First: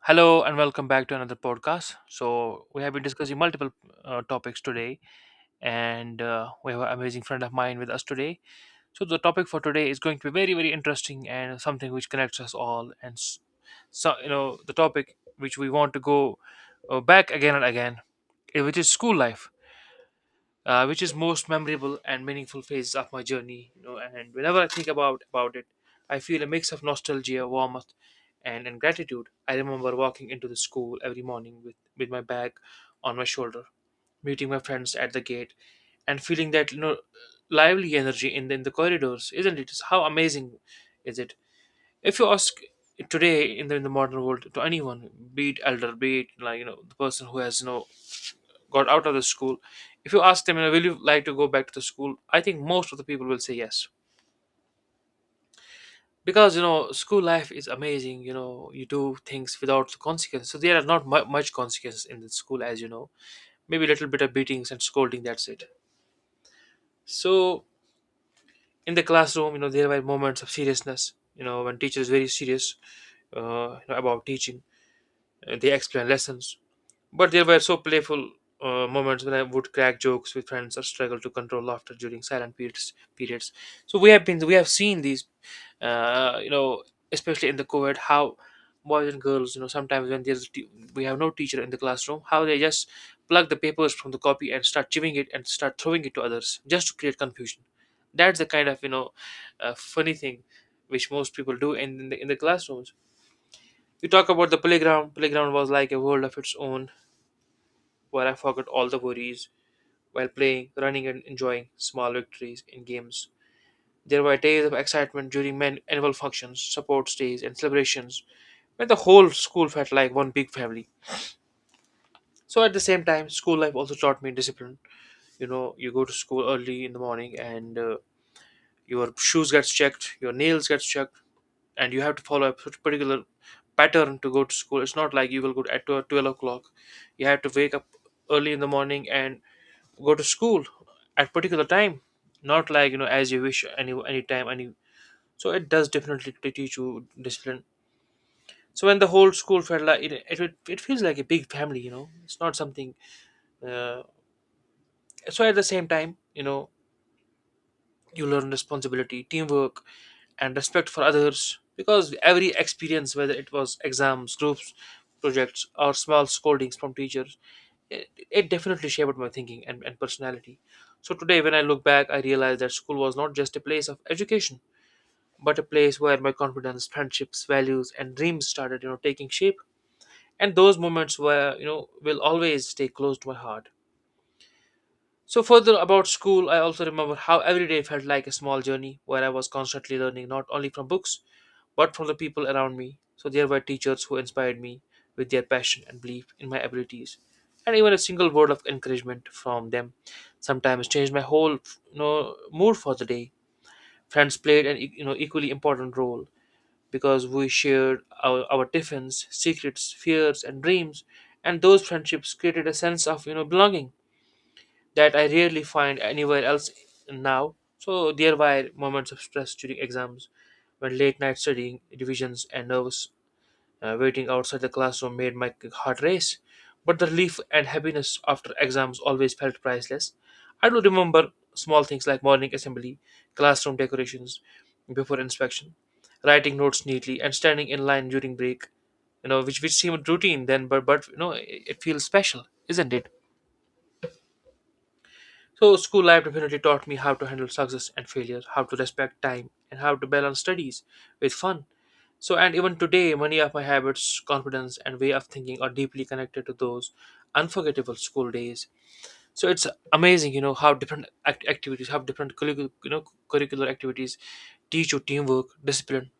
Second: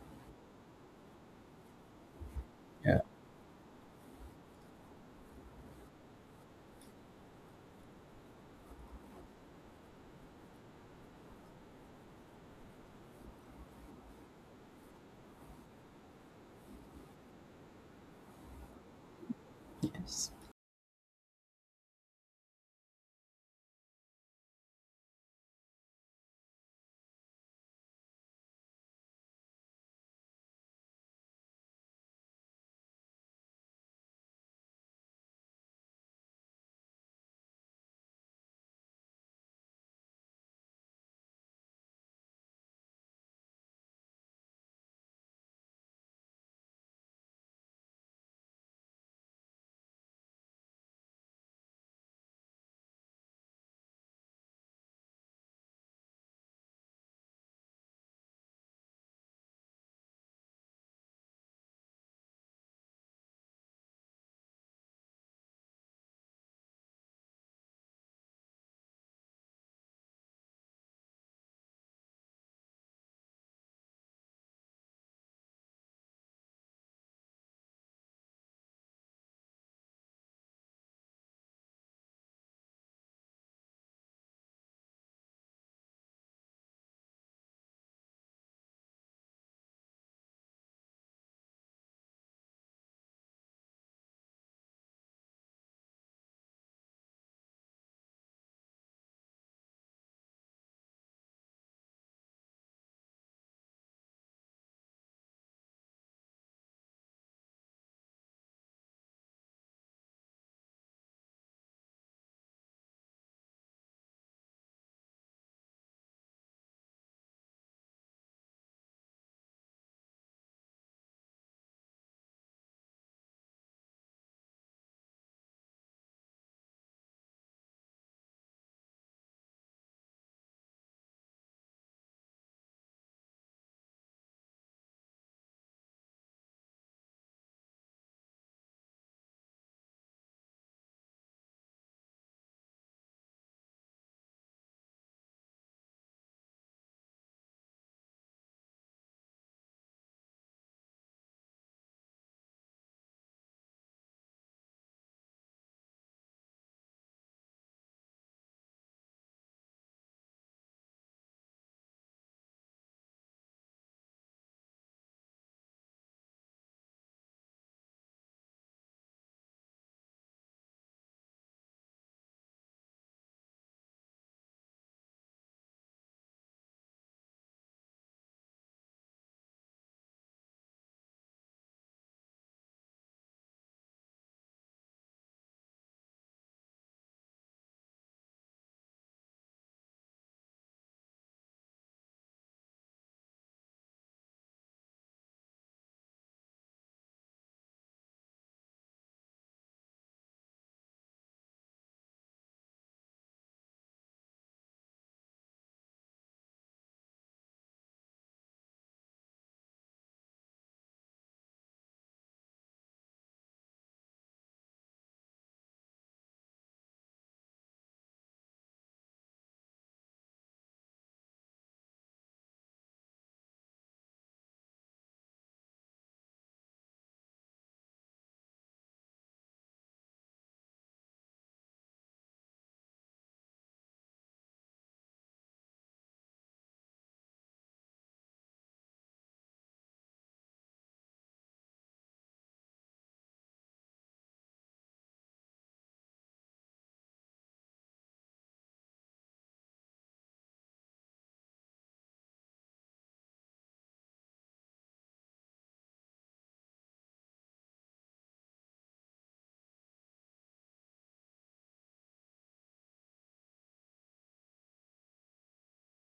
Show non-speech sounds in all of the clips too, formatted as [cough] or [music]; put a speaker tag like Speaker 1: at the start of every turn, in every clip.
Speaker 1: Hello and welcome back to another podcast. So we have
Speaker 2: Yeah.
Speaker 1: been discussing multiple topics today, and we have an amazing friend of mine with us today. So the topic for today is going to be very, very interesting and something which connects us all. So you know the topic which we want to go back again and again, which is school life, which is most memorable and meaningful phase of my journey. You know, and whenever I think about it, I feel a mix of nostalgia, warmth, and gratitude. I remember walking into the school every morning with my bag on my shoulder, meeting my friends at the gate, and feeling that you know lively energy in the corridors. Isn't it? How amazing is it? If you ask today in the modern world to anyone, be it elder, be it like you know the person who has no got out of the school, if you ask them, you know, will you like to go back to the school? I think most of the people will say yes, because you know school life is amazing. You know, you do things without the consequence. So there are not much consequences in the school, as you know, maybe a little bit of beatings and scolding, that's it. So in the classroom, you know, there were moments of seriousness, you know, when teacher is very serious you know, about teaching. They explain lessons. But there were so playful moments when I would crack jokes with friends or struggle to control laughter during silent periods. So we have seen these, you know, especially in the COVID, how boys and girls, you know, sometimes when there's we have no teacher in the classroom, how they just plug the papers from the copy and start chewing it and start throwing it to others just to create confusion. That's the kind of, you know, funny thing which most people do in the classrooms. You talk about the playground. Playground was like a world of its own where I forgot all the worries while playing, running, and enjoying small victories in games. There were days of excitement during men annual functions, sports days, and celebrations when the whole school felt like one big family. So at the same time, school life also taught me discipline. You know, you go to school early in the morning, and your shoes gets checked, your nails gets checked, and you have to follow a particular pattern to go to school. It's not like you will go at 12 o'clock. You have to wake up early in the morning and go to school at particular time, not like you know, as you wish, any time any. So it does definitely teach you discipline. So when the whole school felt like it feels like a big family, you know, it's not something uh, so. At the same time, you know, you learn responsibility, teamwork, and respect for others, because every experience, whether it was exams, groups, projects, or small scoldings from teachers, it definitely shaped my thinking and personality. So today, when I look back, I realize that school was not just a place of education, but a place where my confidence, friendships, values, and dreams started, you know, taking shape. And those moments were, you know, will always stay close to my heart. So, further about school, I also remember how every day felt like a small journey where I was constantly learning not only from books but from the people around me. So, there were teachers who inspired me with their passion and belief in my abilities, and even a single word of encouragement from them sometimes changed my whole, you know, mood for the day. Friends played you know equally important role, because we shared our tiffins, secrets, fears, and dreams, and those friendships created a sense of, you know, belonging that I rarely find anywhere else now. So there were moments of stress during exams when late night studying, revisions, and nervous waiting outside the classroom made my heart race. But the relief and happiness after exams always felt priceless. I do remember small things like morning assembly, classroom decorations before inspection, writing notes neatly, and standing in line during break. You know, which seemed routine then, but you know, it feels special, isn't it? So, school life definitely taught me how to handle success and failure, how to respect time, and how to balance studies with fun. So, and even today, many of my habits, confidence, and way of thinking are deeply connected to those unforgettable school days. So, it's amazing, you know, how different activities, how different you know, curricular activities teach you teamwork, discipline,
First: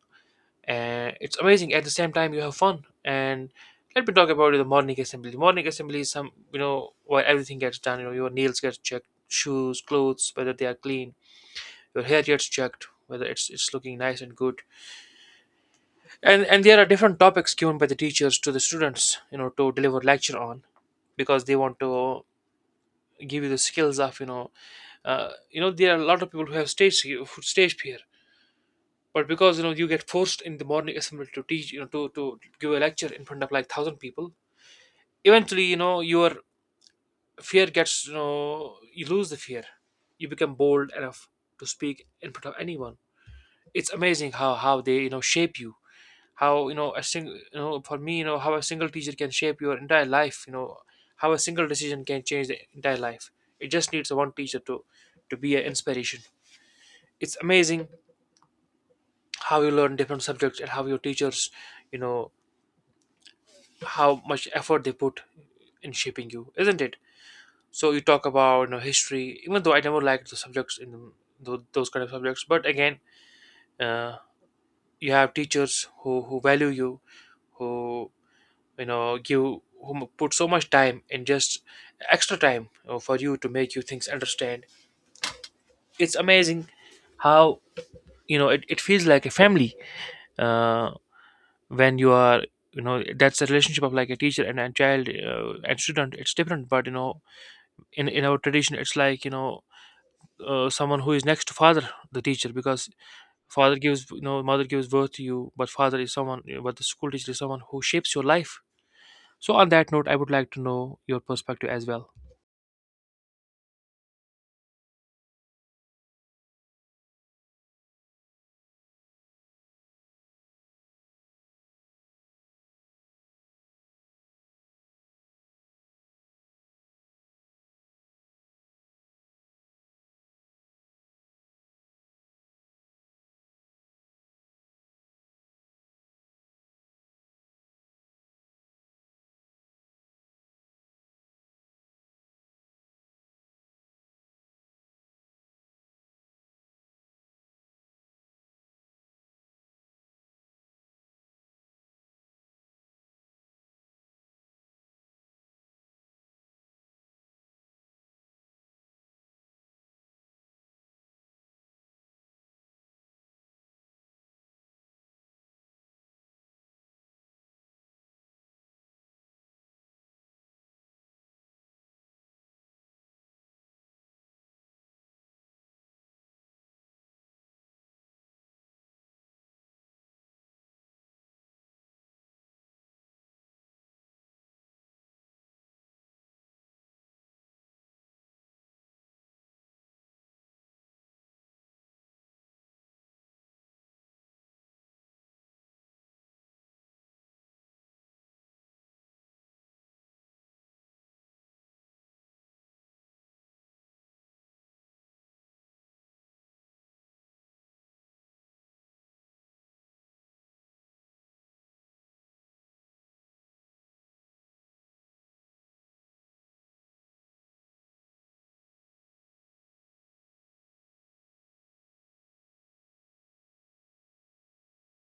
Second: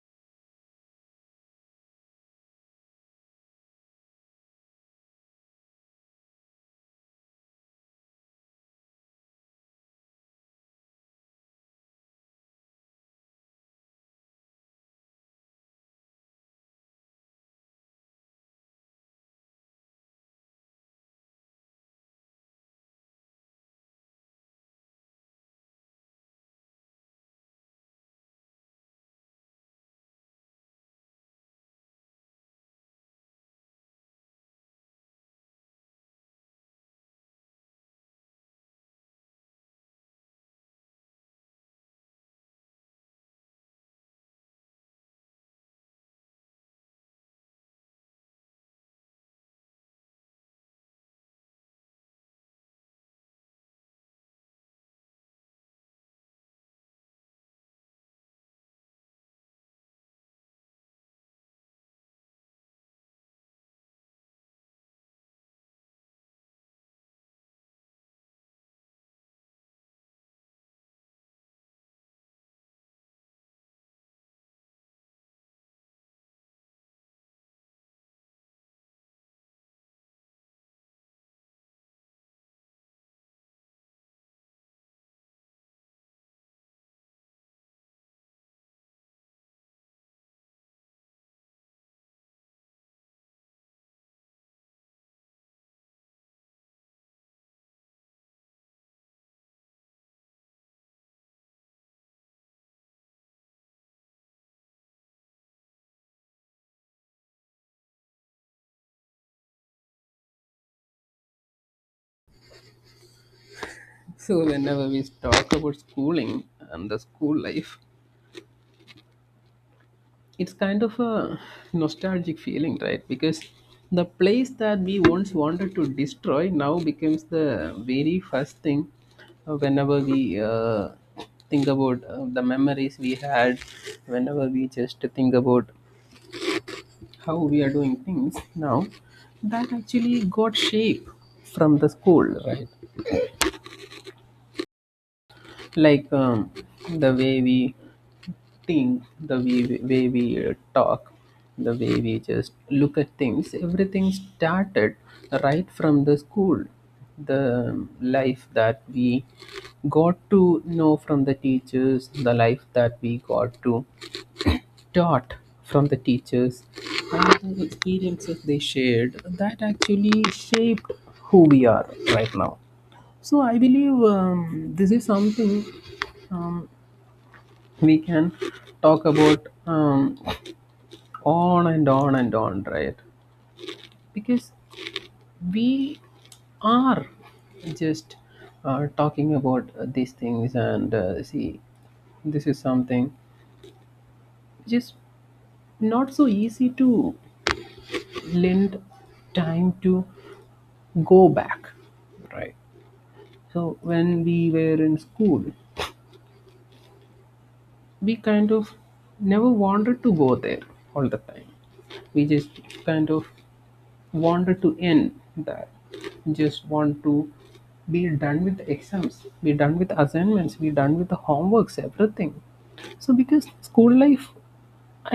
Speaker 1: and it's amazing at the same time you have fun. And let me talk about the morning assembly. The morning assembly is some, you know, where everything gets done. You know, your nails get checked, shoes, clothes, whether they are clean, your hair gets checked whether it's looking nice and good. And there are different topics given by the teachers to the students, you know, to deliver lecture on, because they want to give you the skills of, you know, you know, there are a lot of people who have stage fear. But because, you know, you get forced in the morning assembly to teach, you know, to give a lecture in front of like thousand people, eventually, you know, your fear gets, you know, you lose the fear. You become bold enough to speak in front of anyone. It's amazing how they, you know, shape you, how, you know, a single, you know, for me, you know, how a single teacher can shape your entire life, you know, how a single decision can change the entire life. It just needs one teacher to be an inspiration. It's amazing how you learn different subjects and how your teachers, you know, how much effort they put in shaping you, isn't it? So you talk about, you know, history, even though I never liked the subjects in those kind of subjects, but again, uh, you have teachers who value you, who, you know, give, who put so much time and just extra time, you know, for you to make you things understand. It's amazing how, you know, it feels like a family uh, when you are, you know, that's the relationship of like a teacher and a child and student, it's different, but you know, in our tradition it's like, you know, someone who is next to father, the teacher, because father gives, you know, mother gives birth to you, but father is someone, but the school teacher is someone who shapes your life. So on that note, I would like to know your perspective as well.
Speaker 2: So whenever we talk about schooling and the school life, it's kind of a nostalgic feeling, right? Because the place that we once wanted to destroy now becomes the very first thing whenever we think about the memories we had, whenever we just think about how we are doing things now, that actually got shape from the school, right? Like the way we think, the way we talk, the way we just look at things, everything started right from the school, the life that we got to know from the teachers, the life that we got to taught from the teachers, and the experiences they shared, that actually shaped who we are right now. So I believe this is something um, we can talk about on and on and on, right? Because we are just talking about these things, and see, this is something which is not so easy to lend time to go back, right? So, when we were in school, we kind of never wanted to go there all the time. We just kind of wanted to end that, just want to be done with the exams, be done with assignments, be done with the homeworks, everything. So because school life,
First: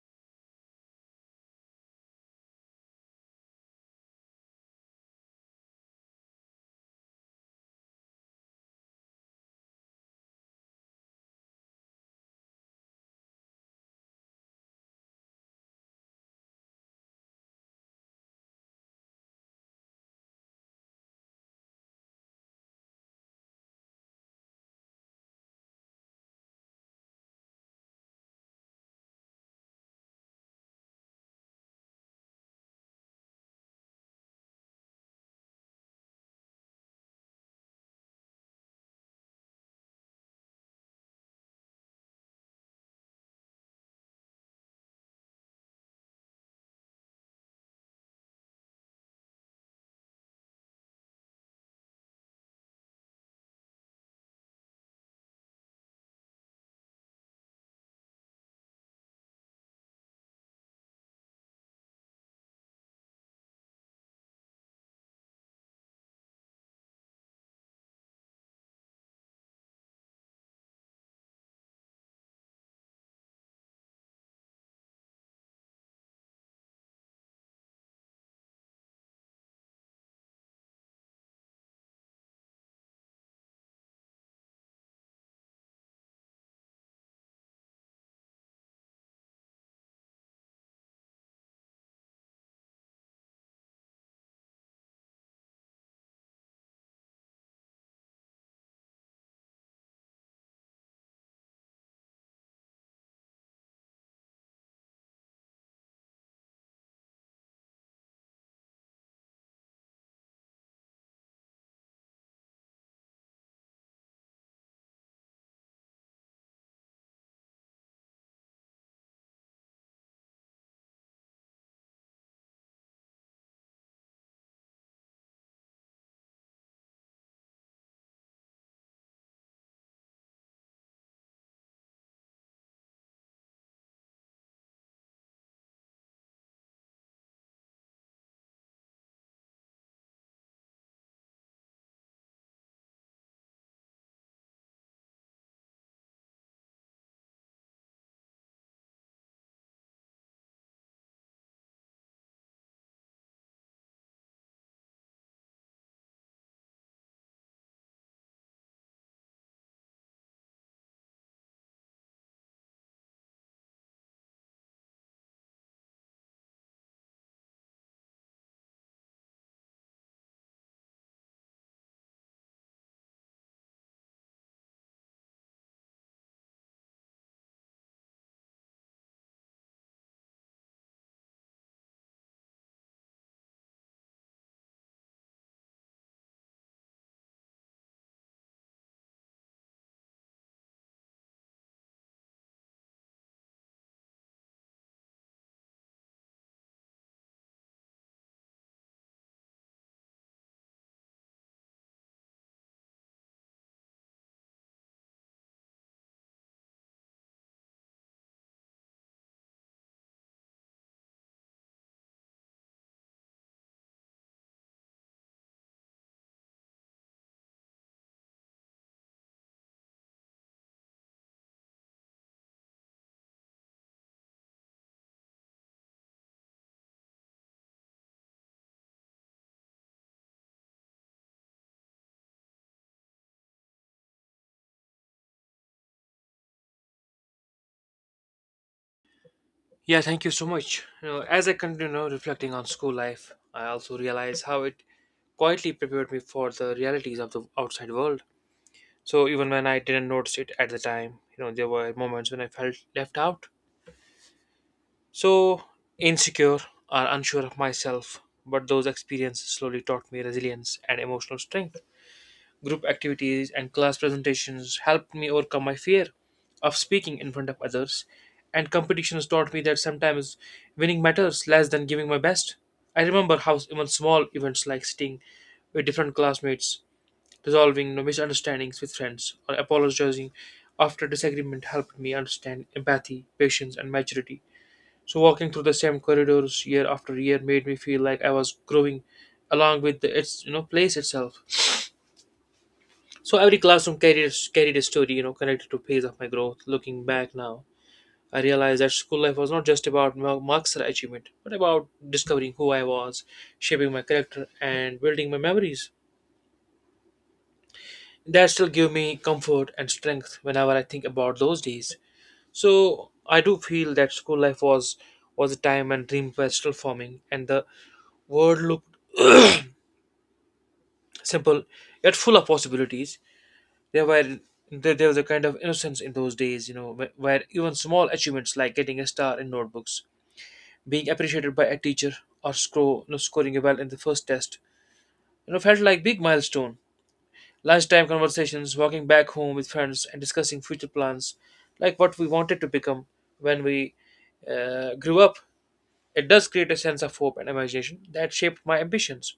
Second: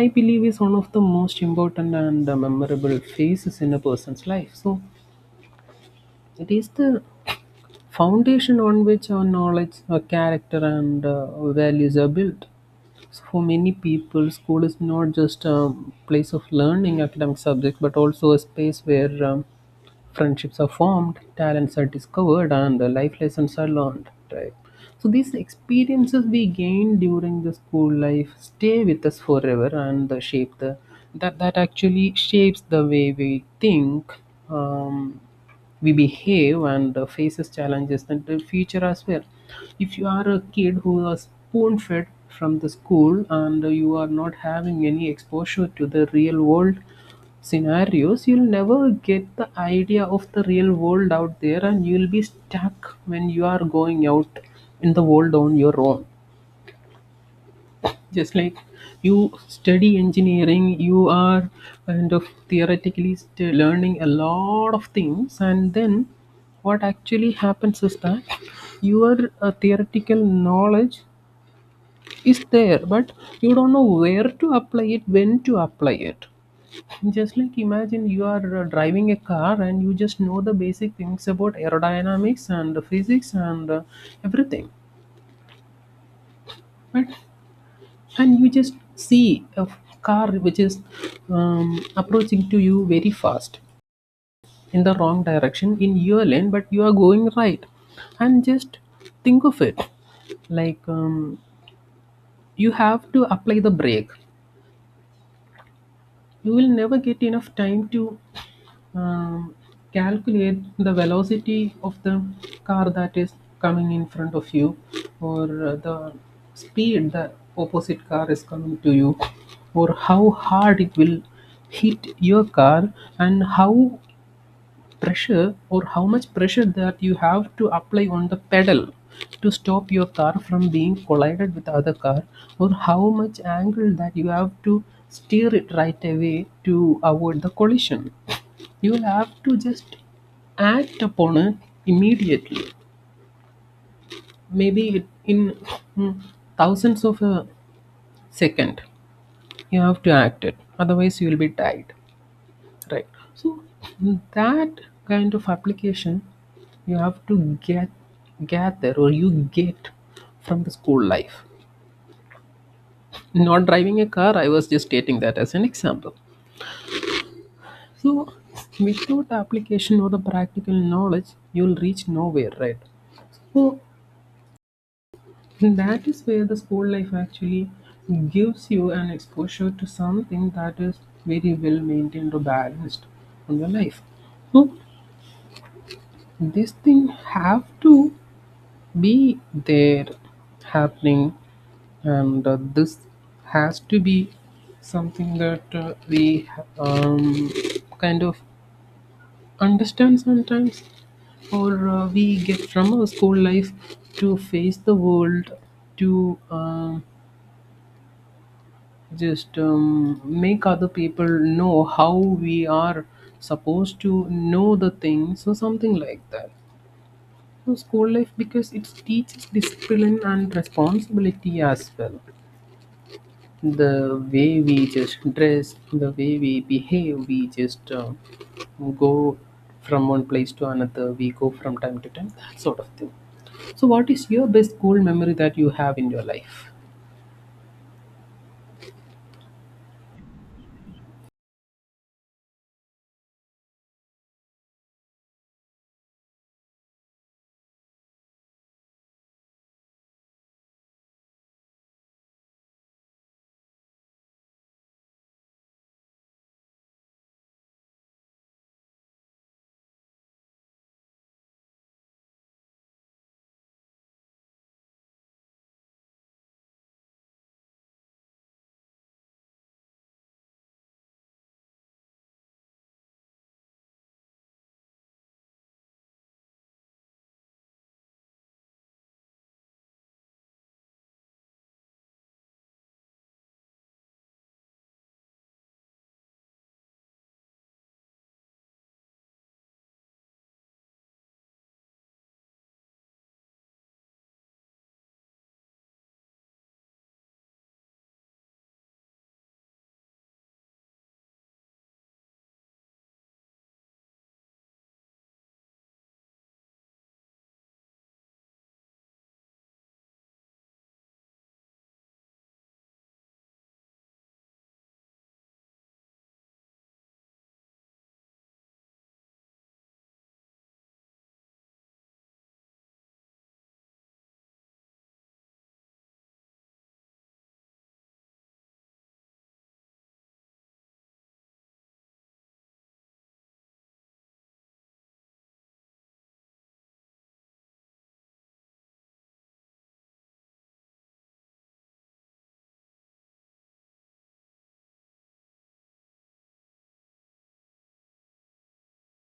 Speaker 2: I believe, is one of the most important and memorable phases in a person's life, so it is the foundation on which our knowledge, our character, and our values are built. So for many people, school is not just a place of learning academic subjects, but also a space where friendships are formed, talents are discovered, and life lessons are learned. Right. So these experiences we gain during the school life stay with us forever and shape the that actually shapes the way we think, Um, we behave, and faces challenges in the future as well. If you are a kid who was spoon fed from the school and you are not having any exposure to the real world scenarios, you'll never get the idea of the real world out there, and you'll be stuck when you are going out in the world on your own. Just like you study engineering, you are kind of theoretically learning a lot of things, and then what actually happens is that your theoretical knowledge is there, but you don't know where to apply it, when to apply it. Just like, imagine you are driving a car and you just know the basic things about aerodynamics and physics and everything, but and you just see a car which is approaching to you very fast in the wrong direction in your lane, but you are going right, and just think of it like, you have to apply the brake. You will never get enough time to um, calculate the velocity of the car that is coming in front of you, or the speed the opposite car is coming to you, or how hard it will hit your car, and how pressure, or how much pressure that you have to apply on the pedal to stop your car from being collided with other car, or how much angle that you have to steer it right away to avoid the collision. You'll have to just act upon it immediately. Maybe it, in mm, thousands of a second, you have to act it. Otherwise, you will be tied. Right. So, that kind of application you have to get, gather, or you get from the school life. Not driving a car. I was just stating that as an example. So, without application or the practical knowledge, you'll reach nowhere, right? So, [laughs] that is where the school life actually gives you an exposure to something that is very well maintained or balanced in your life. So this thing have to be there happening, and this has to be something that we um, kind of understand sometimes, or we get from our school life to face the world, to just make other people know how we are supposed to know the things or something like that. So school life, because it teaches discipline and responsibility as well, the way we just dress, the way we behave, we just go from one place to another, we go from time to time, that sort of thing. So what is your best school memory that you have in your life?
Speaker 1: Yeah, thank you so much. You know, as I continue you reflecting on school life, I also realize how it quietly prepared me for the realities of the outside world. So even when I didn't notice it at the time, you know, there were moments when I felt left out. So, insecure or unsure of myself, but those experiences slowly taught me resilience and emotional strength. Group activities and class presentations helped me overcome my fear of speaking in front of others, and competitions taught me that sometimes winning matters less than giving my best. I remember how even small events like sitting with different classmates, resolving no misunderstandings with friends, or apologizing after disagreement helped me understand empathy, patience, and maturity. So walking through the same corridors year after year made me feel like I was growing along with the, its you know place itself. So every classroom carried a story, you know, connected to phase of my growth. Looking back now, I realized that school life was not just about marks or achievement, but about discovering who I was, shaping my character, and building my memories. That still give me comfort and strength whenever I think about those days. So I do feel that school life was a time when dreams were still forming, and the world looked [clears throat] simple yet full of possibilities. There were there was a kind of innocence in those days, you know, where even small achievements like getting a star in notebooks, being appreciated by a teacher, or score, you know, scoring well in the first test, you know, felt like big milestone. Lunchtime conversations, walking back home with friends, and discussing future plans, like what we wanted to become when we grew up. It does create a sense of hope and imagination that shaped my ambitions.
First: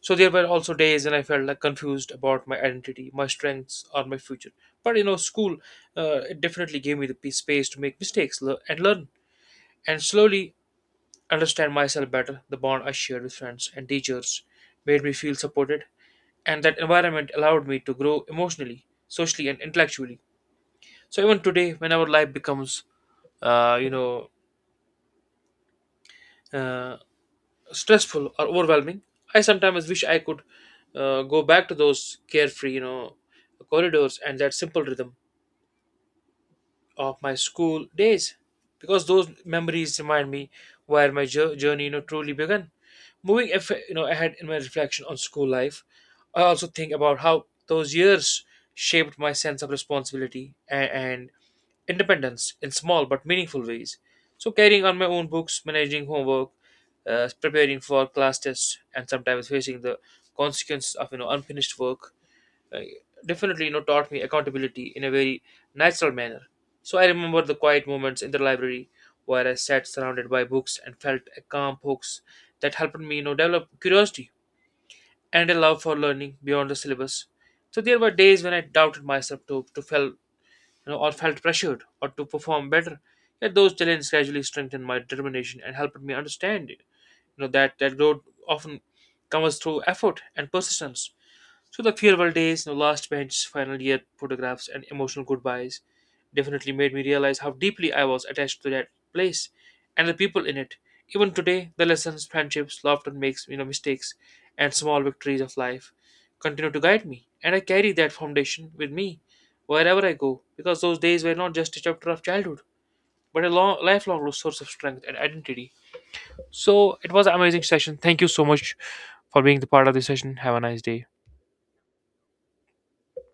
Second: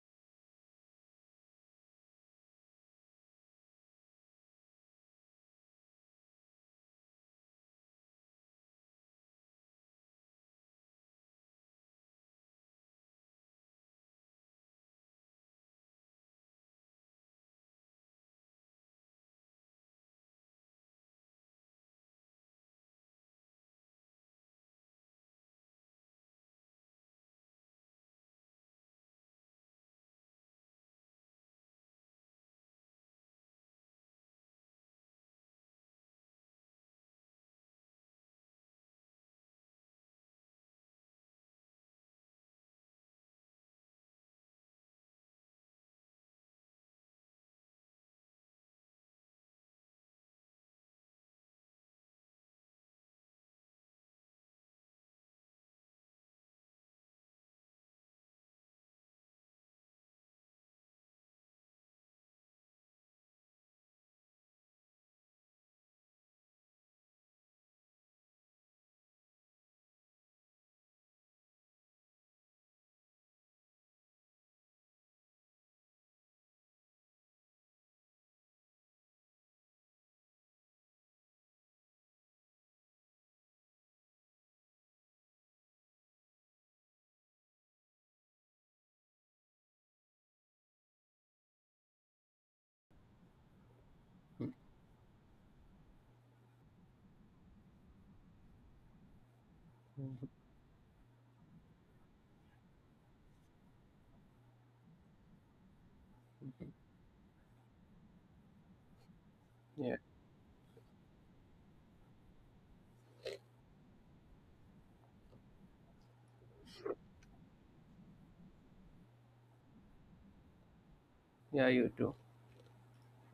Speaker 1: So there were also days when I felt like confused about my identity, my strengths, or my future. But you know, school it definitely gave me the space to make mistakes and learn, and slowly understand myself better. The bond I shared with friends and teachers made me feel supported, and that environment allowed me to grow emotionally, socially, and intellectually. So even today, when our life becomes, you know, uh, stressful or overwhelming, I sometimes wish I could go back to those carefree, you know, corridors and that simple rhythm of my school days, because those memories remind me where my journey, you know, truly began. Moving, if, you know, ahead in my reflection on school life, I also think about how those years shaped my sense of responsibility and independence in small but meaningful ways. So, carrying on my own books, managing homework, preparing for class tests, and sometimes facing the consequences of, you know, unfinished work, uh, definitely, you know, taught me accountability in a very natural manner. So I remember the quiet moments in the library where I sat surrounded by books and felt a calm focus that helped me, you know, develop curiosity and a love for learning beyond the syllabus. So there were days when I doubted myself to fail, you know, or felt pressured or to perform better. Yet those challenges gradually strengthened my determination and helped me understand, you know, that growth often comes through effort and persistence. So the farewell days, you know, last bench, final year photographs, and emotional goodbyes definitely made me realize how deeply I was attached to that place and the people in it. Even today, the lessons, friendships, laughter, makes you know mistakes, and small victories of life continue to guide me, and I carry that foundation with me
Speaker 2: Yeah,
Speaker 1: wherever I go, because those days were not just a chapter of childhood, but a long, lifelong source of strength and identity. So it was an amazing session. Thank you so much for being the part of this session. Have a nice day.
Speaker 2: yeah, you too.